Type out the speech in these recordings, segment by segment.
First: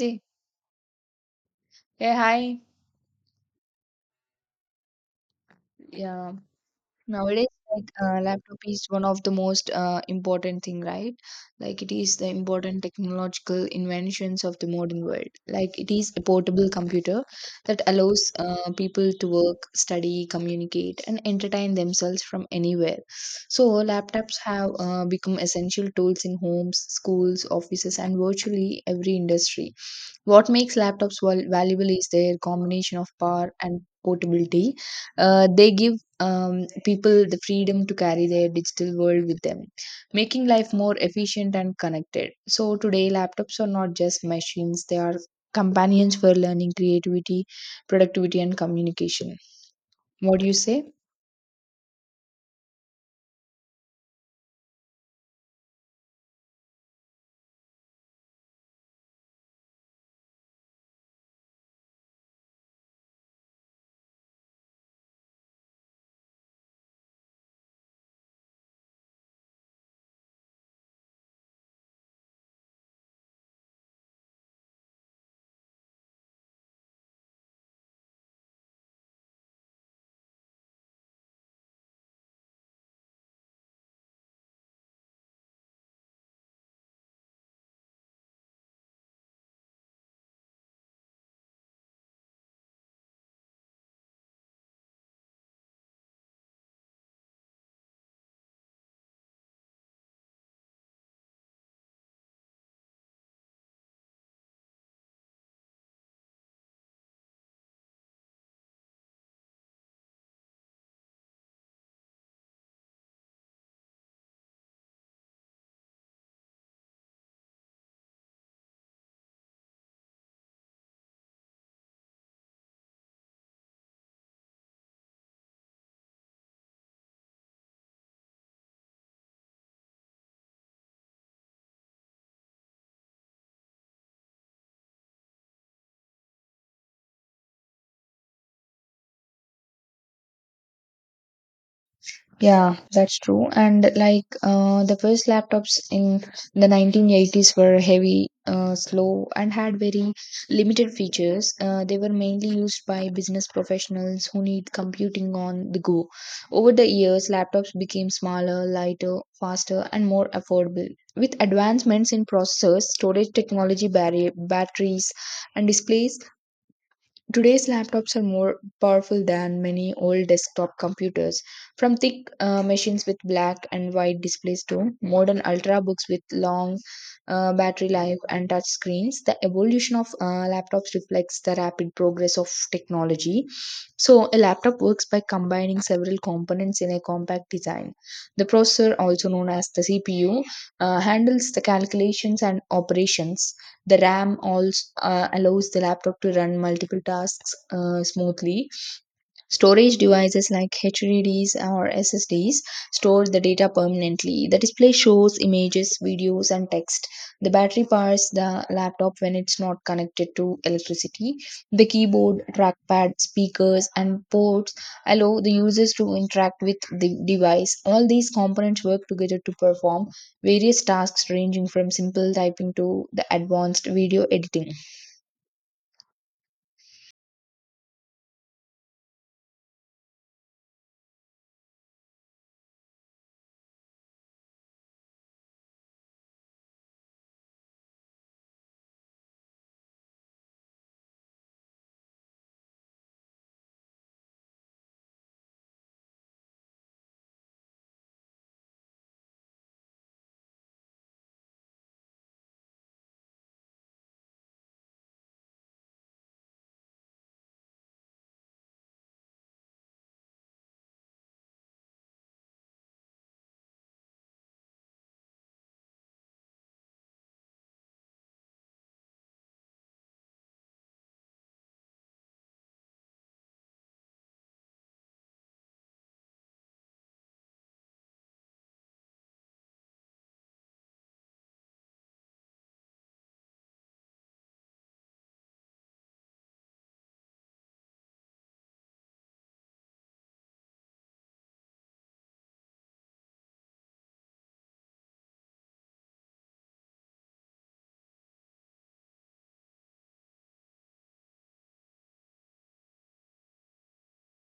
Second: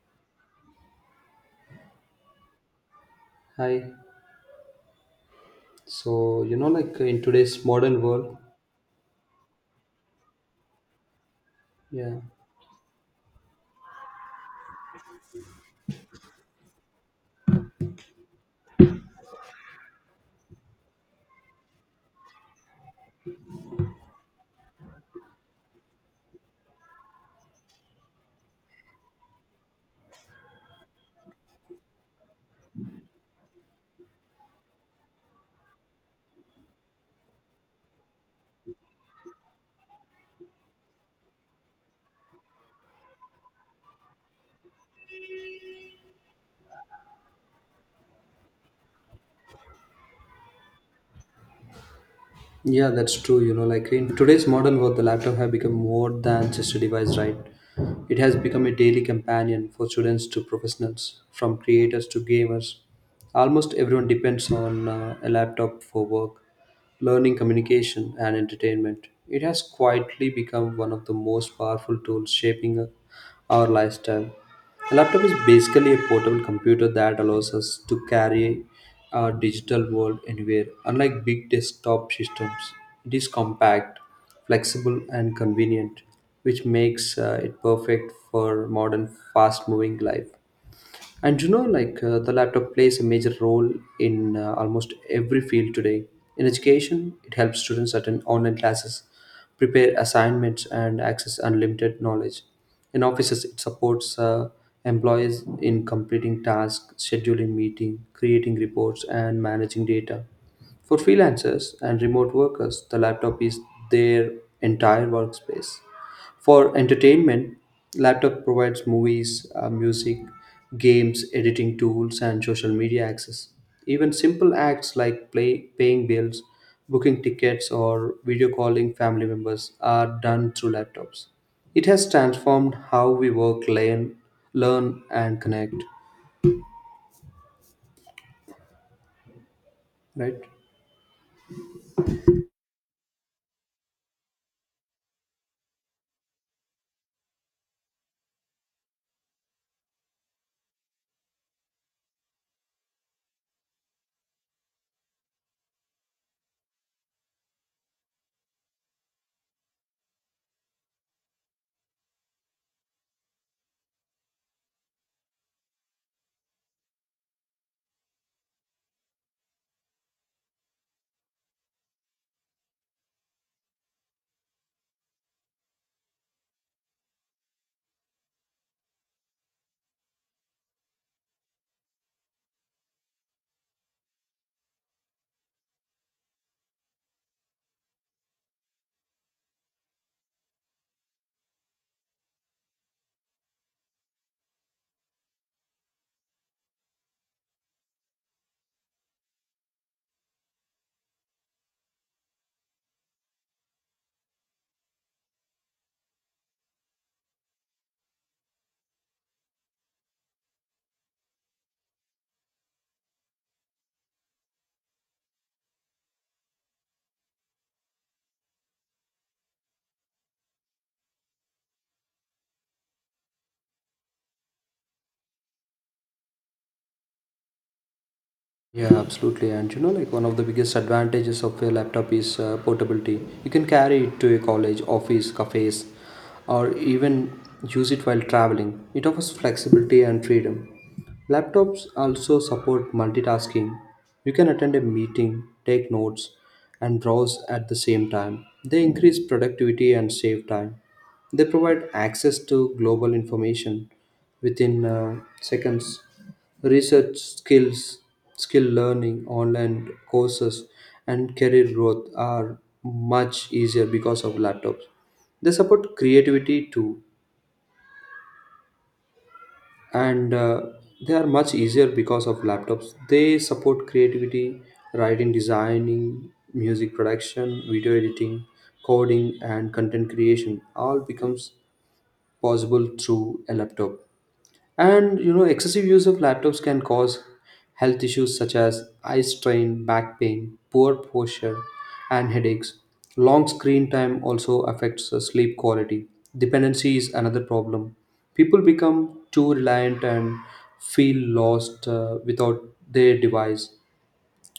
Hey, hey, hi. Hi. Yeah. So, you know, like in Nowadays, today's modern world, laptop is one of the most important thing, right? Like it is yeah, the important technological inventions of the modern world. Like it is a portable computer that allows people to work, study, communicate, and entertain themselves from anywhere. So laptops have become essential tools in homes, schools, offices, and virtually every industry. What makes laptops valuable is their combination of power and portability. They give people the freedom to carry their digital world with them, making life more efficient and connected. So, today, laptops are not just machines, they are companions for learning, creativity, productivity, and communication. What do you say? yeah, that's true. You know, like in today's modern world, the laptop has become more than just a device, right? It has become a daily companion for students to professionals, from creators to gamers. Almost everyone depends on a laptop for work, learning, communication, and entertainment. It has quietly become one of the most powerful tools shaping our lifestyle. A laptop is basically a portable computer that allows us to carry our digital world anywhere. Unlike big desktop systems, it is compact, flexible, and convenient, which makes it perfect for modern, fast moving life. And you know, like the laptop plays a major role in almost every field today. In education, it helps students attend online classes, prepare assignments, and access unlimited knowledge. In offices, it supports employees in completing tasks, scheduling meetings, creating reports, and managing data. For freelancers and remote workers, the laptop is their entire workspace. For entertainment, laptop provides movies, music, games, editing tools, and social media access. Even simple acts like play, paying bills, booking tickets, or video calling family members are done through laptops. It has transformed how we work, learn and connect, right? Yeah, that's true. And the first laptops in the 1980s were heavy, slow, and had very limited features. They were mainly used by business professionals who need computing on the go. Over the years, laptops became smaller, lighter, faster, and more affordable. With advancements in processors, storage technology, batteries, and displays, today's laptops are more powerful than many old desktop computers, from thick machines with black and white displays to modern ultrabooks with long battery life and touch screens. The evolution of laptops reflects the rapid progress of technology. So, a laptop works by combining several components in a compact design. The processor, also known as the CPU, handles the calculations and operations. The RAM also allows the laptop to run multiple tasks smoothly. Storage devices like HDDs or SSDs store the data permanently. The display shows images, videos, and text. The battery powers the laptop when it's not connected to electricity. The keyboard, trackpad, speakers, and ports allow the users to interact with the device. All these components work together to perform various tasks ranging from simple typing to the advanced video editing. Yeah, absolutely. And you know, like one of the biggest advantages of a laptop is portability. You can carry it to a college, office, cafes, or even use it while traveling. It offers flexibility and freedom. Laptops also support multitasking. You can attend a meeting, take notes, and browse at the same time. They increase productivity and save time. They provide access to global information within seconds. Research skills, skill learning, online courses, and career growth are much easier because of laptops. They support creativity too, and they are much easier because of laptops. They support creativity, writing, designing, music production, video editing, coding, and content creation. All becomes possible through a laptop. And you know, excessive use of laptops can cause health issues such as eye strain, back pain, poor posture, and headaches. Long screen time also affects sleep quality. Dependency is another problem. People become too reliant and feel lost without their device.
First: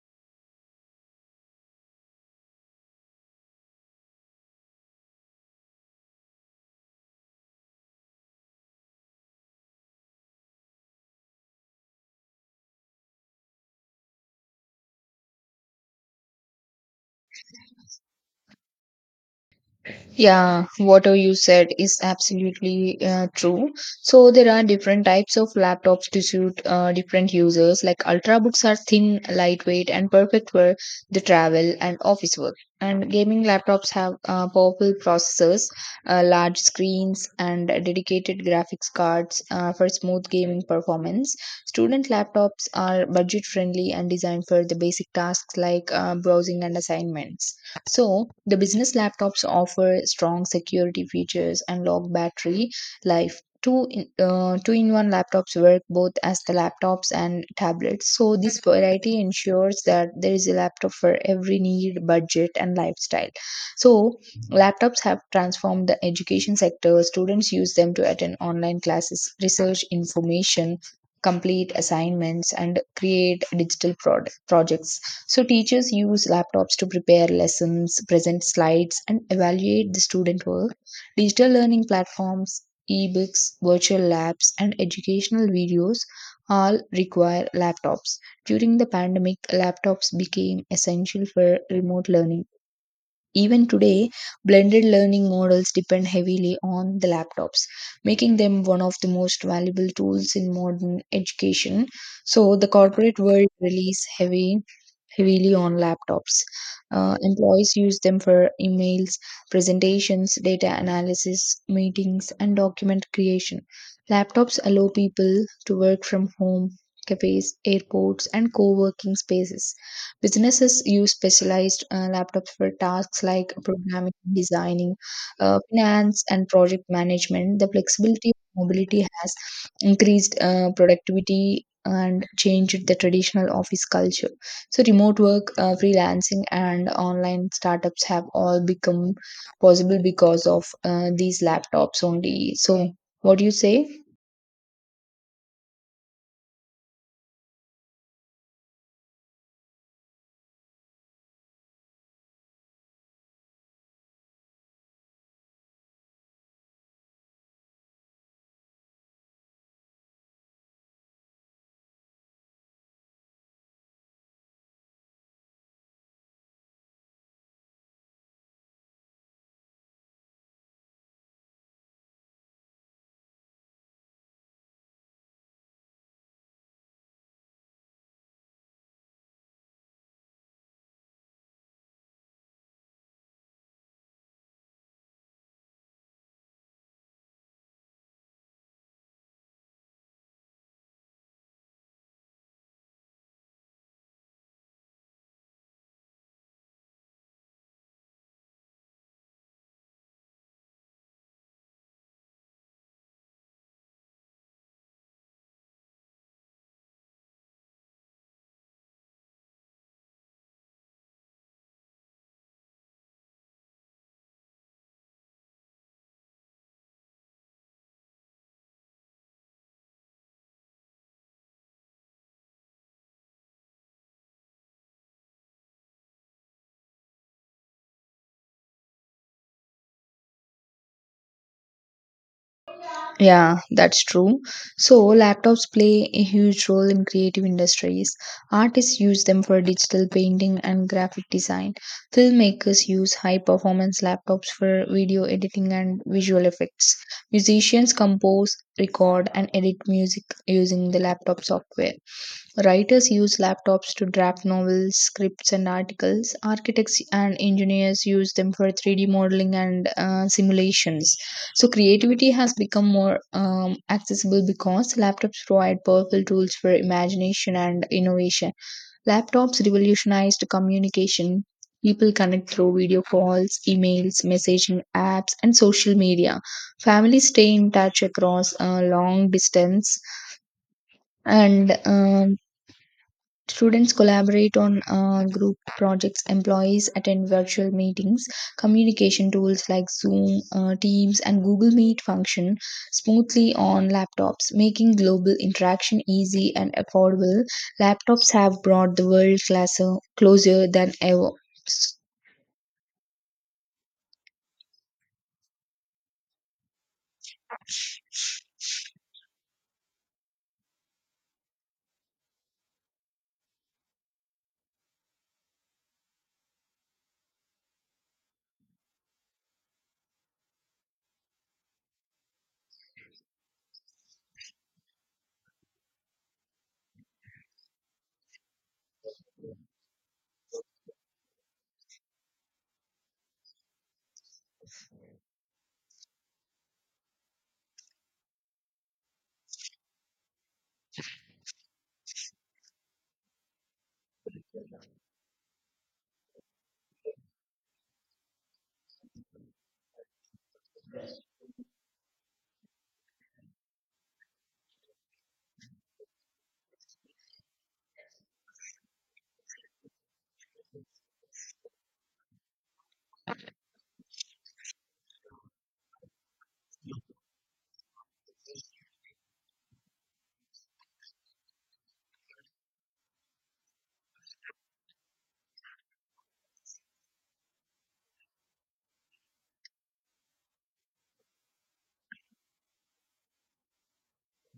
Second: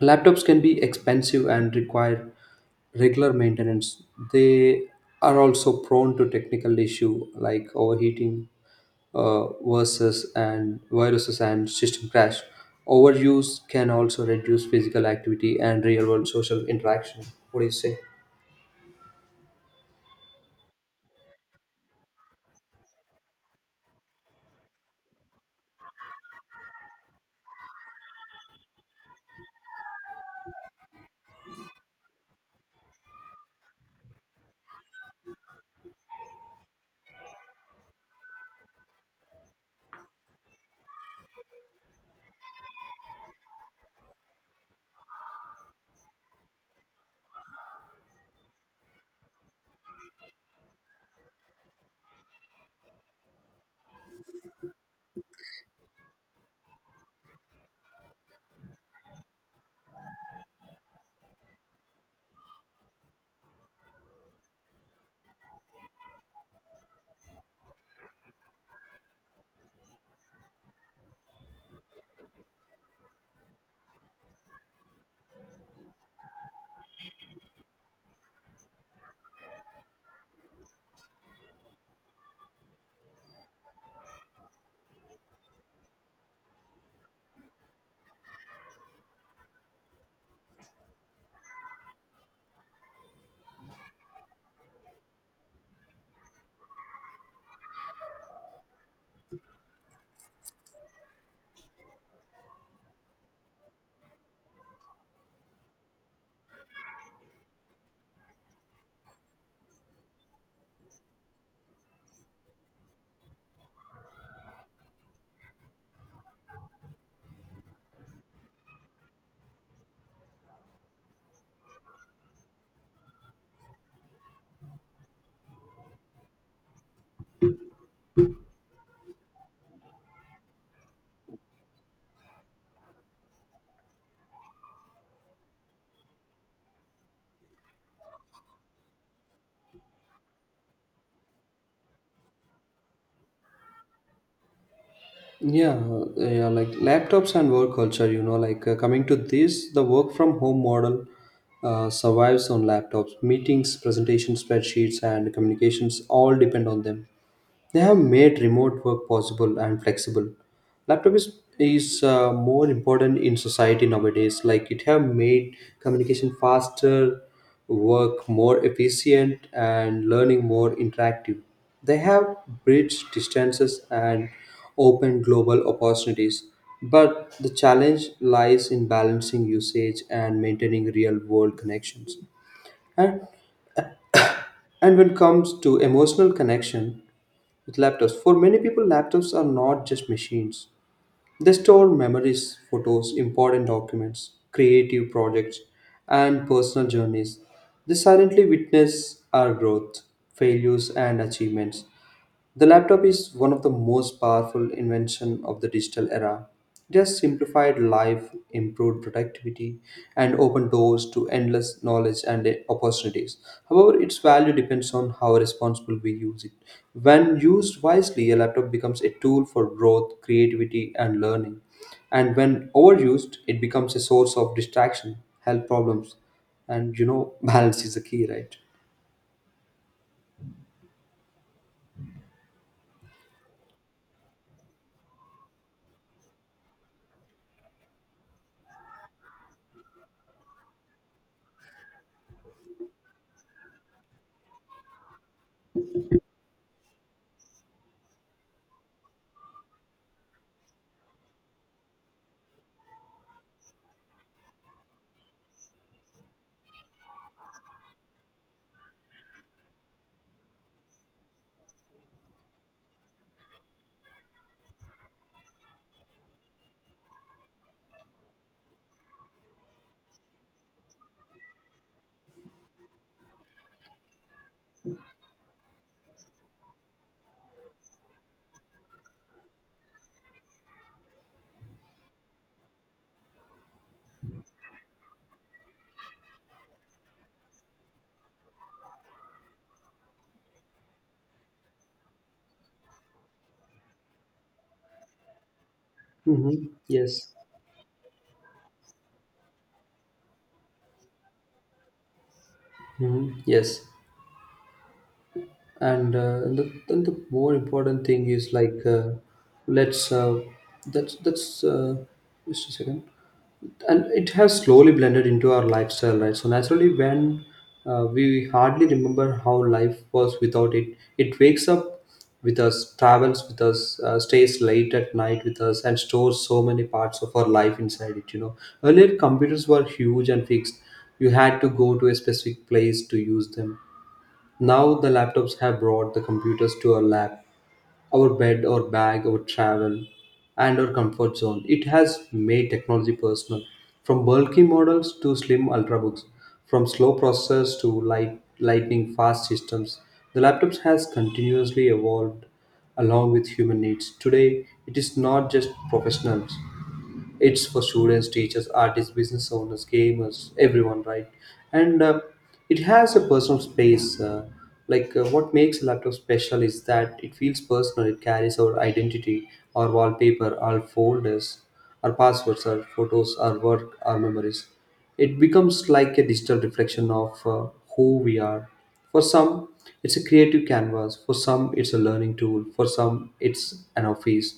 Laptops can be expensive and require regular maintenance. They are also prone to technical issue like overheating versus and viruses and system crash. Overuse can also reduce physical activity and real-world social interaction. What do you say? Yeah, what you said is absolutely true. So there are different types of laptops to suit different users. Like ultrabooks are thin, lightweight, and perfect for the travel and office work. And gaming laptops have powerful processors, large screens, and dedicated graphics cards for smooth gaming performance. Student laptops are budget friendly and designed for the basic tasks like browsing and assignments. So, the business laptops offer strong security features and long battery life. Two in one laptops work both as the laptops and tablets. So, this variety ensures that there is a laptop for every need, budget, and lifestyle. So, laptops have transformed the education sector. Students use them to attend online classes, research information, complete assignments, and create digital projects. So teachers use laptops to prepare lessons, present slides, and evaluate the student work. Digital learning platforms, ebooks, virtual labs, and educational videos all require laptops. During the pandemic, laptops became essential for remote learning. Even today, blended learning models depend heavily on the laptops, making them one of the most valuable tools in modern education. So, the corporate world relies heavily on laptops. Employees use them for emails, presentations, data analysis, meetings, and document creation. Laptops allow people to work from home, cafes, airports, and co working spaces. Businesses use specialized laptops for tasks like programming, designing, finance, and project management. The flexibility of mobility has increased productivity and changed the traditional office culture. So, remote work, freelancing, and online startups have all become possible because of these laptops only. So, what do you say? Yeah, yeah, like laptops and work culture, you know, like coming to this, the work from home model survives on laptops. Meetings, presentations, spreadsheets, and communications all depend on them. They have made remote work possible and flexible. Laptop is more important in society nowadays. Like it have made communication faster, work more efficient, and learning more interactive. They have bridged distances and opened global opportunities. But the challenge lies in balancing usage and maintaining real world connections. And, and when it comes to emotional connection with laptops, for many people laptops are not just machines. They store memories, photos, important documents, creative projects, and personal journeys. They silently witness our growth, failures, and achievements. The laptop is one of the most powerful invention of the digital era. It has simplified life, improved productivity, and opened doors to endless knowledge and opportunities. However, its value depends on how responsible we use it. When used wisely, a laptop becomes a tool for growth, creativity, and learning. And when overused, it becomes a source of distraction, health problems, and you know, balance is the key, right? Yeah, that's true. So, laptops play a huge role in creative industries. Artists use them for digital painting and graphic design. Filmmakers use high performance laptops for video editing and visual effects. Musicians compose, record, and edit music using the laptop software. Writers use laptops to draft novels, scripts, and articles. Architects and engineers use them for 3D modeling and simulations. So, creativity has become more accessible because laptops provide powerful tools for imagination and innovation. Laptops revolutionized communication. People connect through video calls, emails, messaging apps, and social media. Families stay in touch across long distance and students collaborate on group projects, employees attend virtual meetings, communication tools like Zoom, Teams, and Google Meet function smoothly on laptops, making global interaction easy Mm-hmm. and Yes. affordable. Laptops have brought the world closer than ever. Mm-hmm. Yes. Then the more important thing is like let's that's just a second and it has slowly blended into our lifestyle, right? So naturally, when we hardly remember how life was without it. It wakes up with us, travels with us, stays late at night with us, and stores so many parts of our life inside it, you know. Earlier computers were huge and fixed. You had to go to a specific place to use them. Now the laptops have brought the computers to our lap, our bed, our bag, our travel, and our comfort zone. It has made technology personal, from bulky models to slim ultrabooks, from slow processors to lightning fast systems. The laptops has continuously evolved along with human needs. Today, it is not just professionals, it's for students, teachers, artists, business owners, gamers, everyone, right? and it has a personal space. Like what makes a laptop special is that it feels personal. It carries our identity, our wallpaper, our folders, our passwords, our photos, our work, our memories. It becomes like a digital reflection of who we are. For some, it's a creative canvas, for some it's a learning tool, for some it's an office,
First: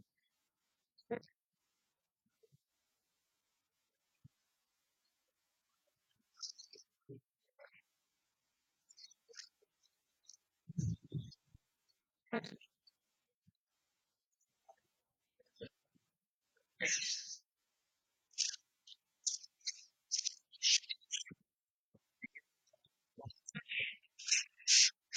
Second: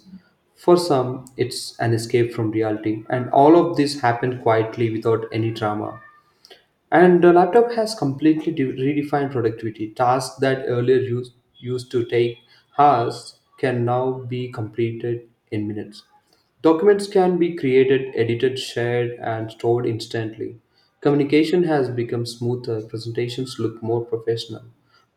for some, it's an escape from reality, and all of this happened quietly without any drama. And the laptop has completely redefined productivity. Tasks that earlier used to take hours can now be completed in minutes. Documents can be created, edited, shared, and stored instantly. Communication has become smoother, presentations look more professional.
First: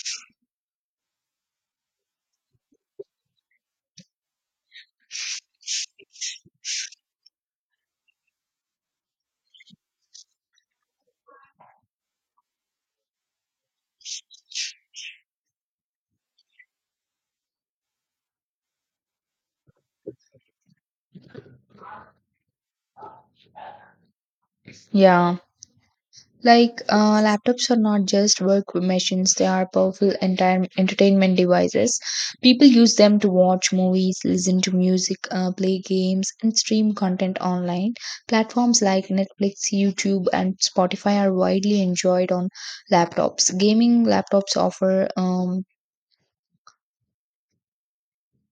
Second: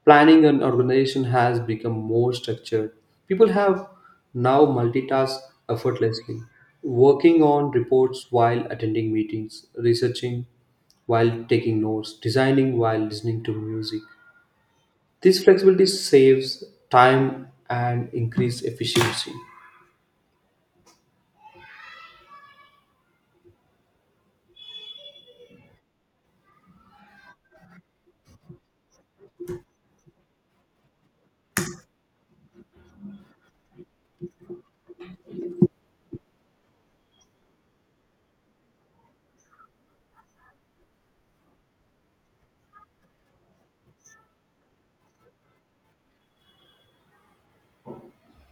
Planning and organization has become more structured. People have now multitask effortlessly, working on reports while attending meetings, researching while taking notes, designing while listening to music. This flexibility saves time and increase efficiency. Yeah. Laptops are not just work machines, they are powerful entire entertainment devices. People use them to watch movies, listen to music, play games, and stream content online. Platforms like Netflix, YouTube, and Spotify are widely enjoyed on laptops. Gaming laptops offer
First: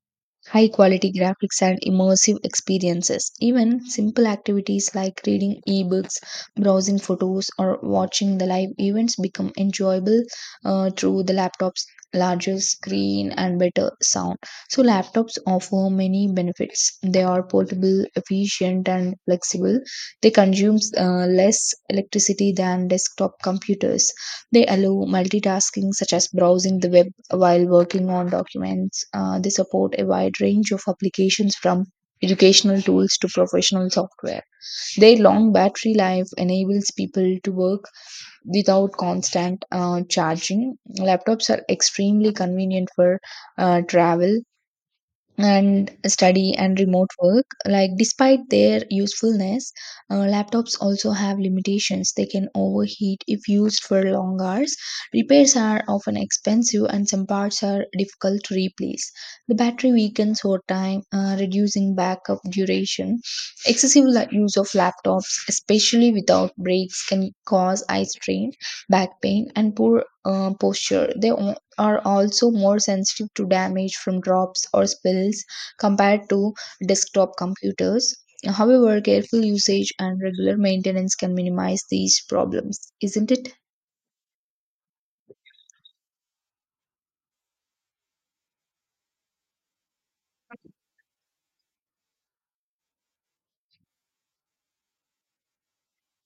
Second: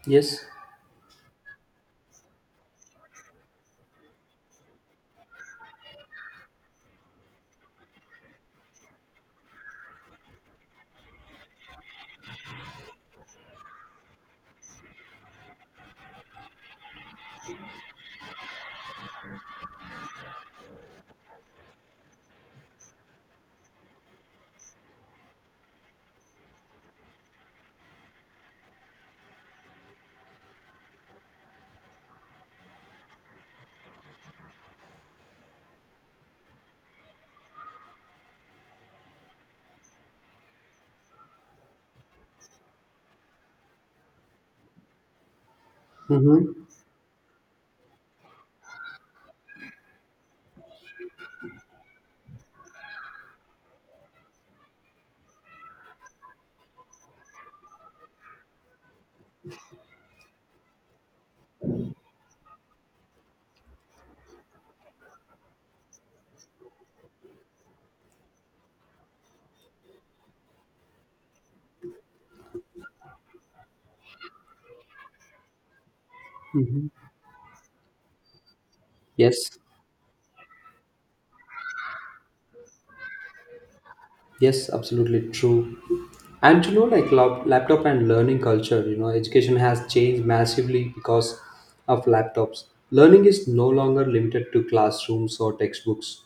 Yes. high quality graphics and immersive experiences. Even simple activities like reading ebooks, browsing photos, or watching the live events become enjoyable through the laptop's larger screen and better sound. So, laptops offer many benefits. They are portable, efficient, and flexible. They consume less electricity than desktop computers. They allow multitasking, such as browsing the web while working on documents. They support a wide range of applications from educational tools to professional software. Their long battery life enables people to work without constant charging. Laptops are extremely convenient for travel and Mm-hmm. study and remote work. Like despite their usefulness, laptops also have limitations. They can overheat if used for long hours. Repairs are often expensive and some parts are difficult to replace. The battery weakens over time, reducing backup duration. Excessive use of laptops especially without breaks can cause eye strain, back pain, and poor posture. They are also more sensitive to damage from drops or spills compared to Mm-hmm. desktop computers. However, careful Yes, usage and regular maintenance can minimize these problems, isn't it? yes, absolutely true. And you know, like laptop and learning culture, you know, education has changed massively because of laptops. Learning is no longer limited to classrooms or textbooks.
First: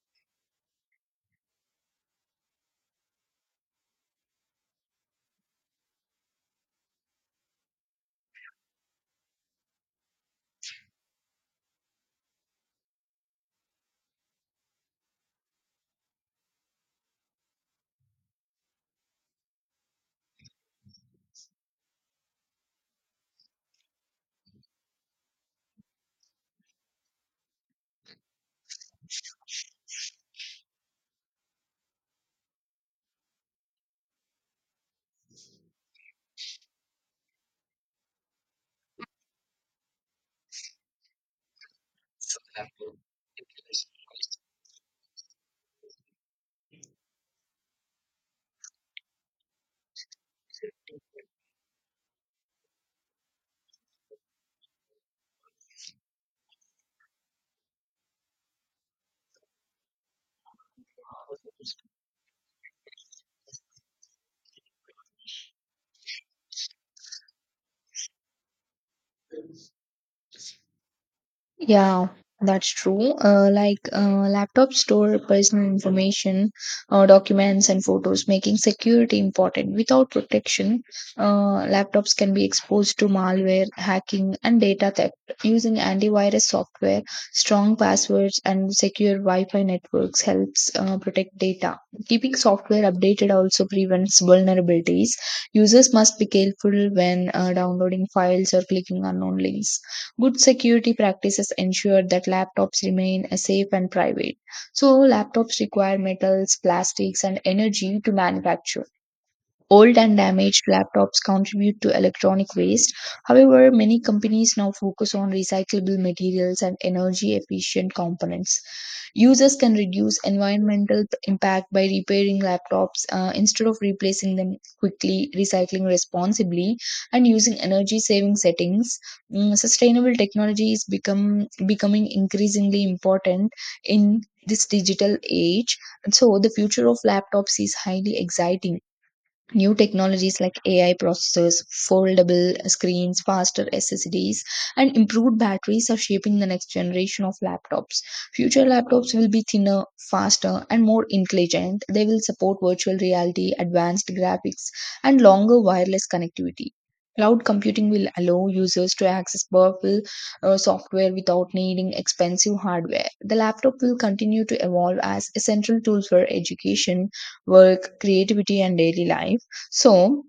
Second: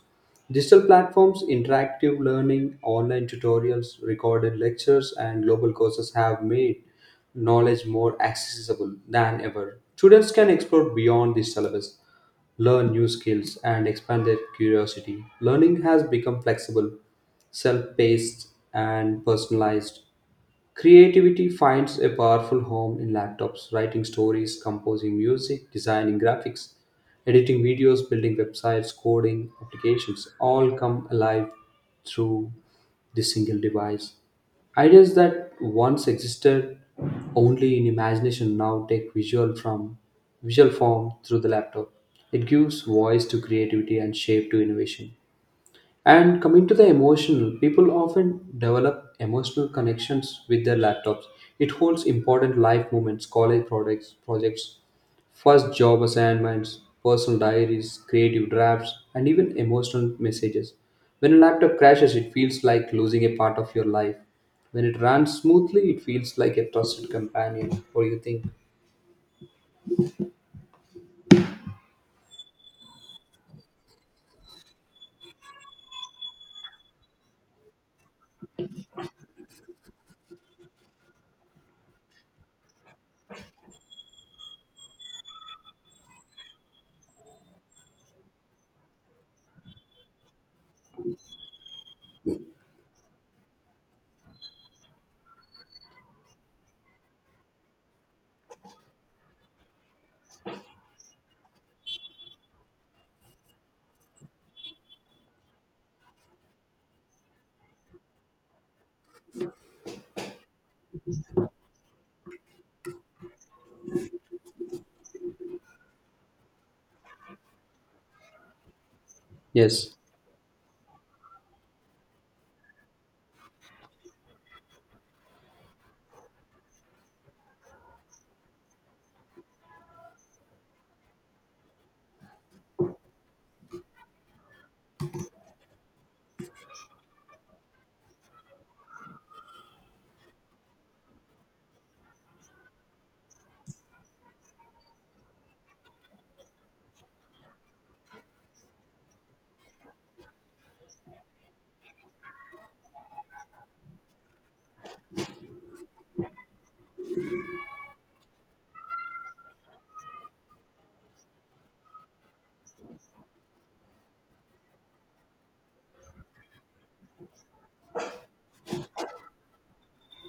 Digital platforms, interactive learning, online tutorials, recorded lectures, and global courses have made knowledge more accessible than ever. Students can explore beyond the syllabus, learn new skills, and expand their curiosity. Learning has become flexible, self-paced, and personalized. Creativity finds a powerful home in laptops, writing stories, composing music, designing graphics, editing videos, building websites, coding applications, all come alive through this single device. Ideas that once existed only in imagination now take visual form through the laptop. It gives voice to creativity and shape to innovation. And coming to the emotional, people often develop emotional connections with their laptops. It holds important life moments, college products, projects, first job assignments, personal diaries, creative drafts, and even emotional messages. When a laptop crashes, it feels like losing a part of your life. When it runs smoothly, it feels like a trusted companion. What do you think? Yeah, that's true. Laptops store personal information, documents, and photos, making security important. Without protection, laptops can be exposed to malware, hacking, and data theft. Using antivirus software, strong passwords, and secure Wi-Fi networks helps protect data. Keeping software updated also prevents vulnerabilities. Users must be careful when downloading files or clicking unknown links. Good security practices ensure that laptops remain safe and private. So, laptops require metals, plastics, and energy to manufacture. Old and damaged laptops contribute to electronic waste. However, many companies now focus on recyclable materials and energy efficient components. Users can Yes. reduce environmental impact by repairing laptops instead of replacing them quickly, recycling responsibly, and using energy saving settings. Sustainable technology is becoming increasingly important in this digital age. And so, the future of laptops is highly exciting. New technologies like AI processors, foldable screens, faster SSDs, and improved batteries are shaping the next generation of laptops. Future laptops will be thinner, faster, and more intelligent. They will support virtual reality, advanced graphics, and longer wireless connectivity. Cloud computing will allow users to access powerful software without needing expensive hardware. The laptop will continue to evolve as essential tools for education, work, creativity, and daily life. So,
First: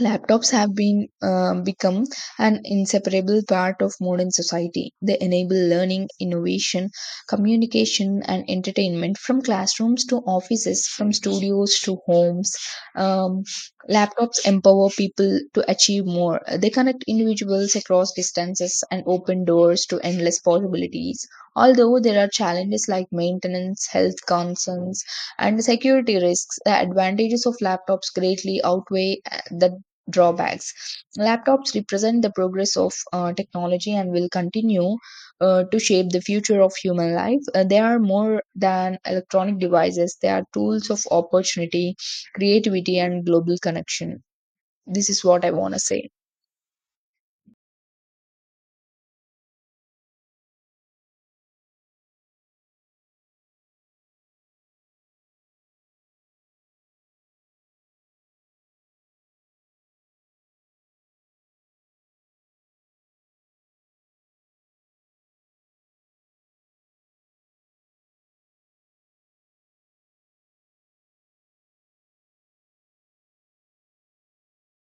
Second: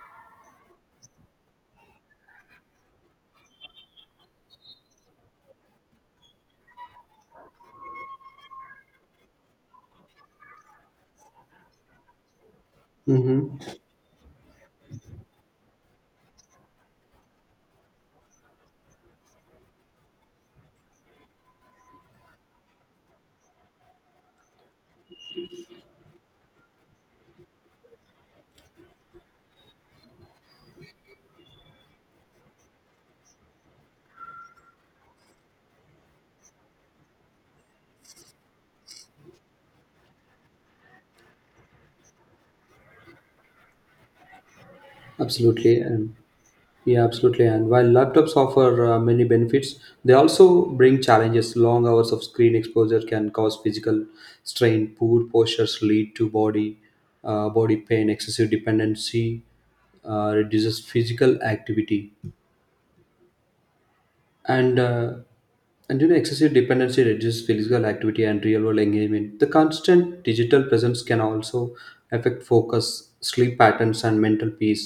laptops have been become an inseparable part of modern society. They enable learning, innovation, communication, and entertainment from classrooms to offices, from studios to homes. Um, Mm-hmm. laptops empower people to achieve more. They connect individuals across distances and open doors to endless possibilities. Although there are challenges like maintenance, health concerns, and security risks, the advantages of laptops greatly outweigh the drawbacks. Laptops represent the progress of technology and will continue to shape the future of human life. They are more than electronic devices, they are tools of opportunity, creativity, and global connection. This is what I want Absolutely. to say. And Yeah, absolutely. And while laptops offer many benefits, they also bring challenges. Long hours of screen exposure can cause physical strain. Poor postures lead to body pain. Excessive dependency reduces physical activity. And uh, and you know, excessive dependency reduces physical activity and real world engagement. The constant digital presence can also affect focus, sleep patterns, and mental peace.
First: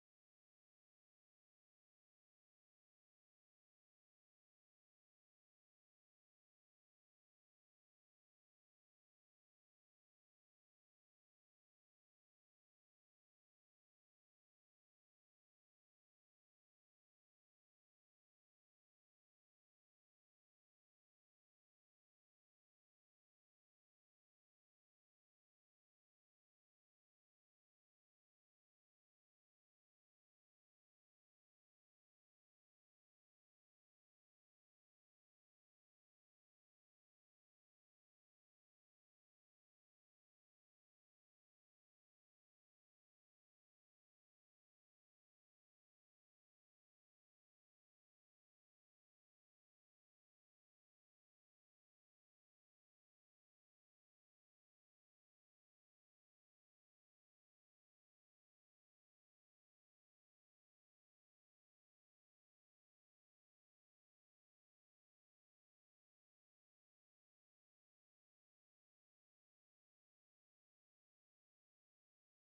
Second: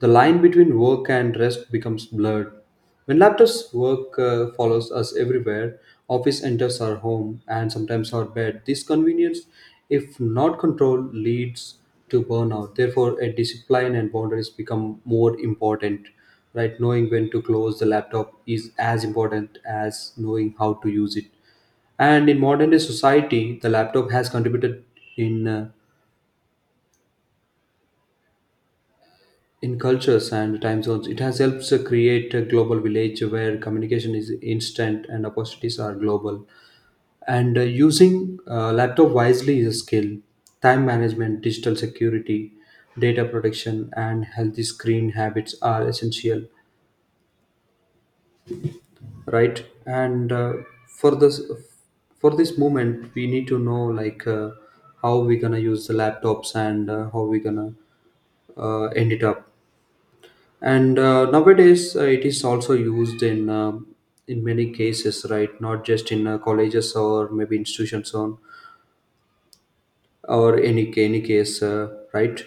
The line between work and rest becomes blurred. When laptops work follows us everywhere, office enters our home and sometimes our bed. This convenience, if not controlled, leads to burnout. Therefore a discipline and boundaries become more important, right? Knowing when to close the laptop is as important as knowing how to use it. And in modern day society, the laptop has contributed in uh, in cultures and time zones. It has helped create a global village where communication is instant and opportunities are global. And using laptop wisely is a skill. Time management, digital security, data protection, and healthy screen habits are essential, right? and for this for this moment, we need to know like how we gonna use the laptops and how we gonna end it up. And nowadays, it is also used in many cases, right? Not just in colleges or maybe institutions on or any case, right.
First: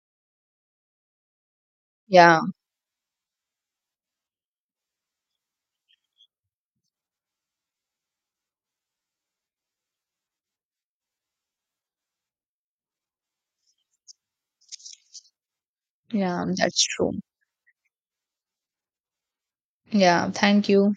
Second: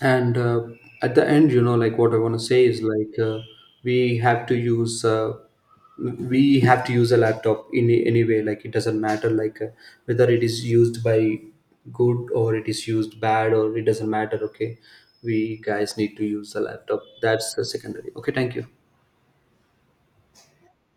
and at the end, you know, like what I want Yeah, to say is like we have to use uh, we have to use a laptop in any way. Like it doesn't matter, like whether it is used by good or it is used bad, or it doesn't matter, okay? We guys need to yeah, use the that's laptop, true. that's the secondary. Okay, thank you. Yeah, thank you.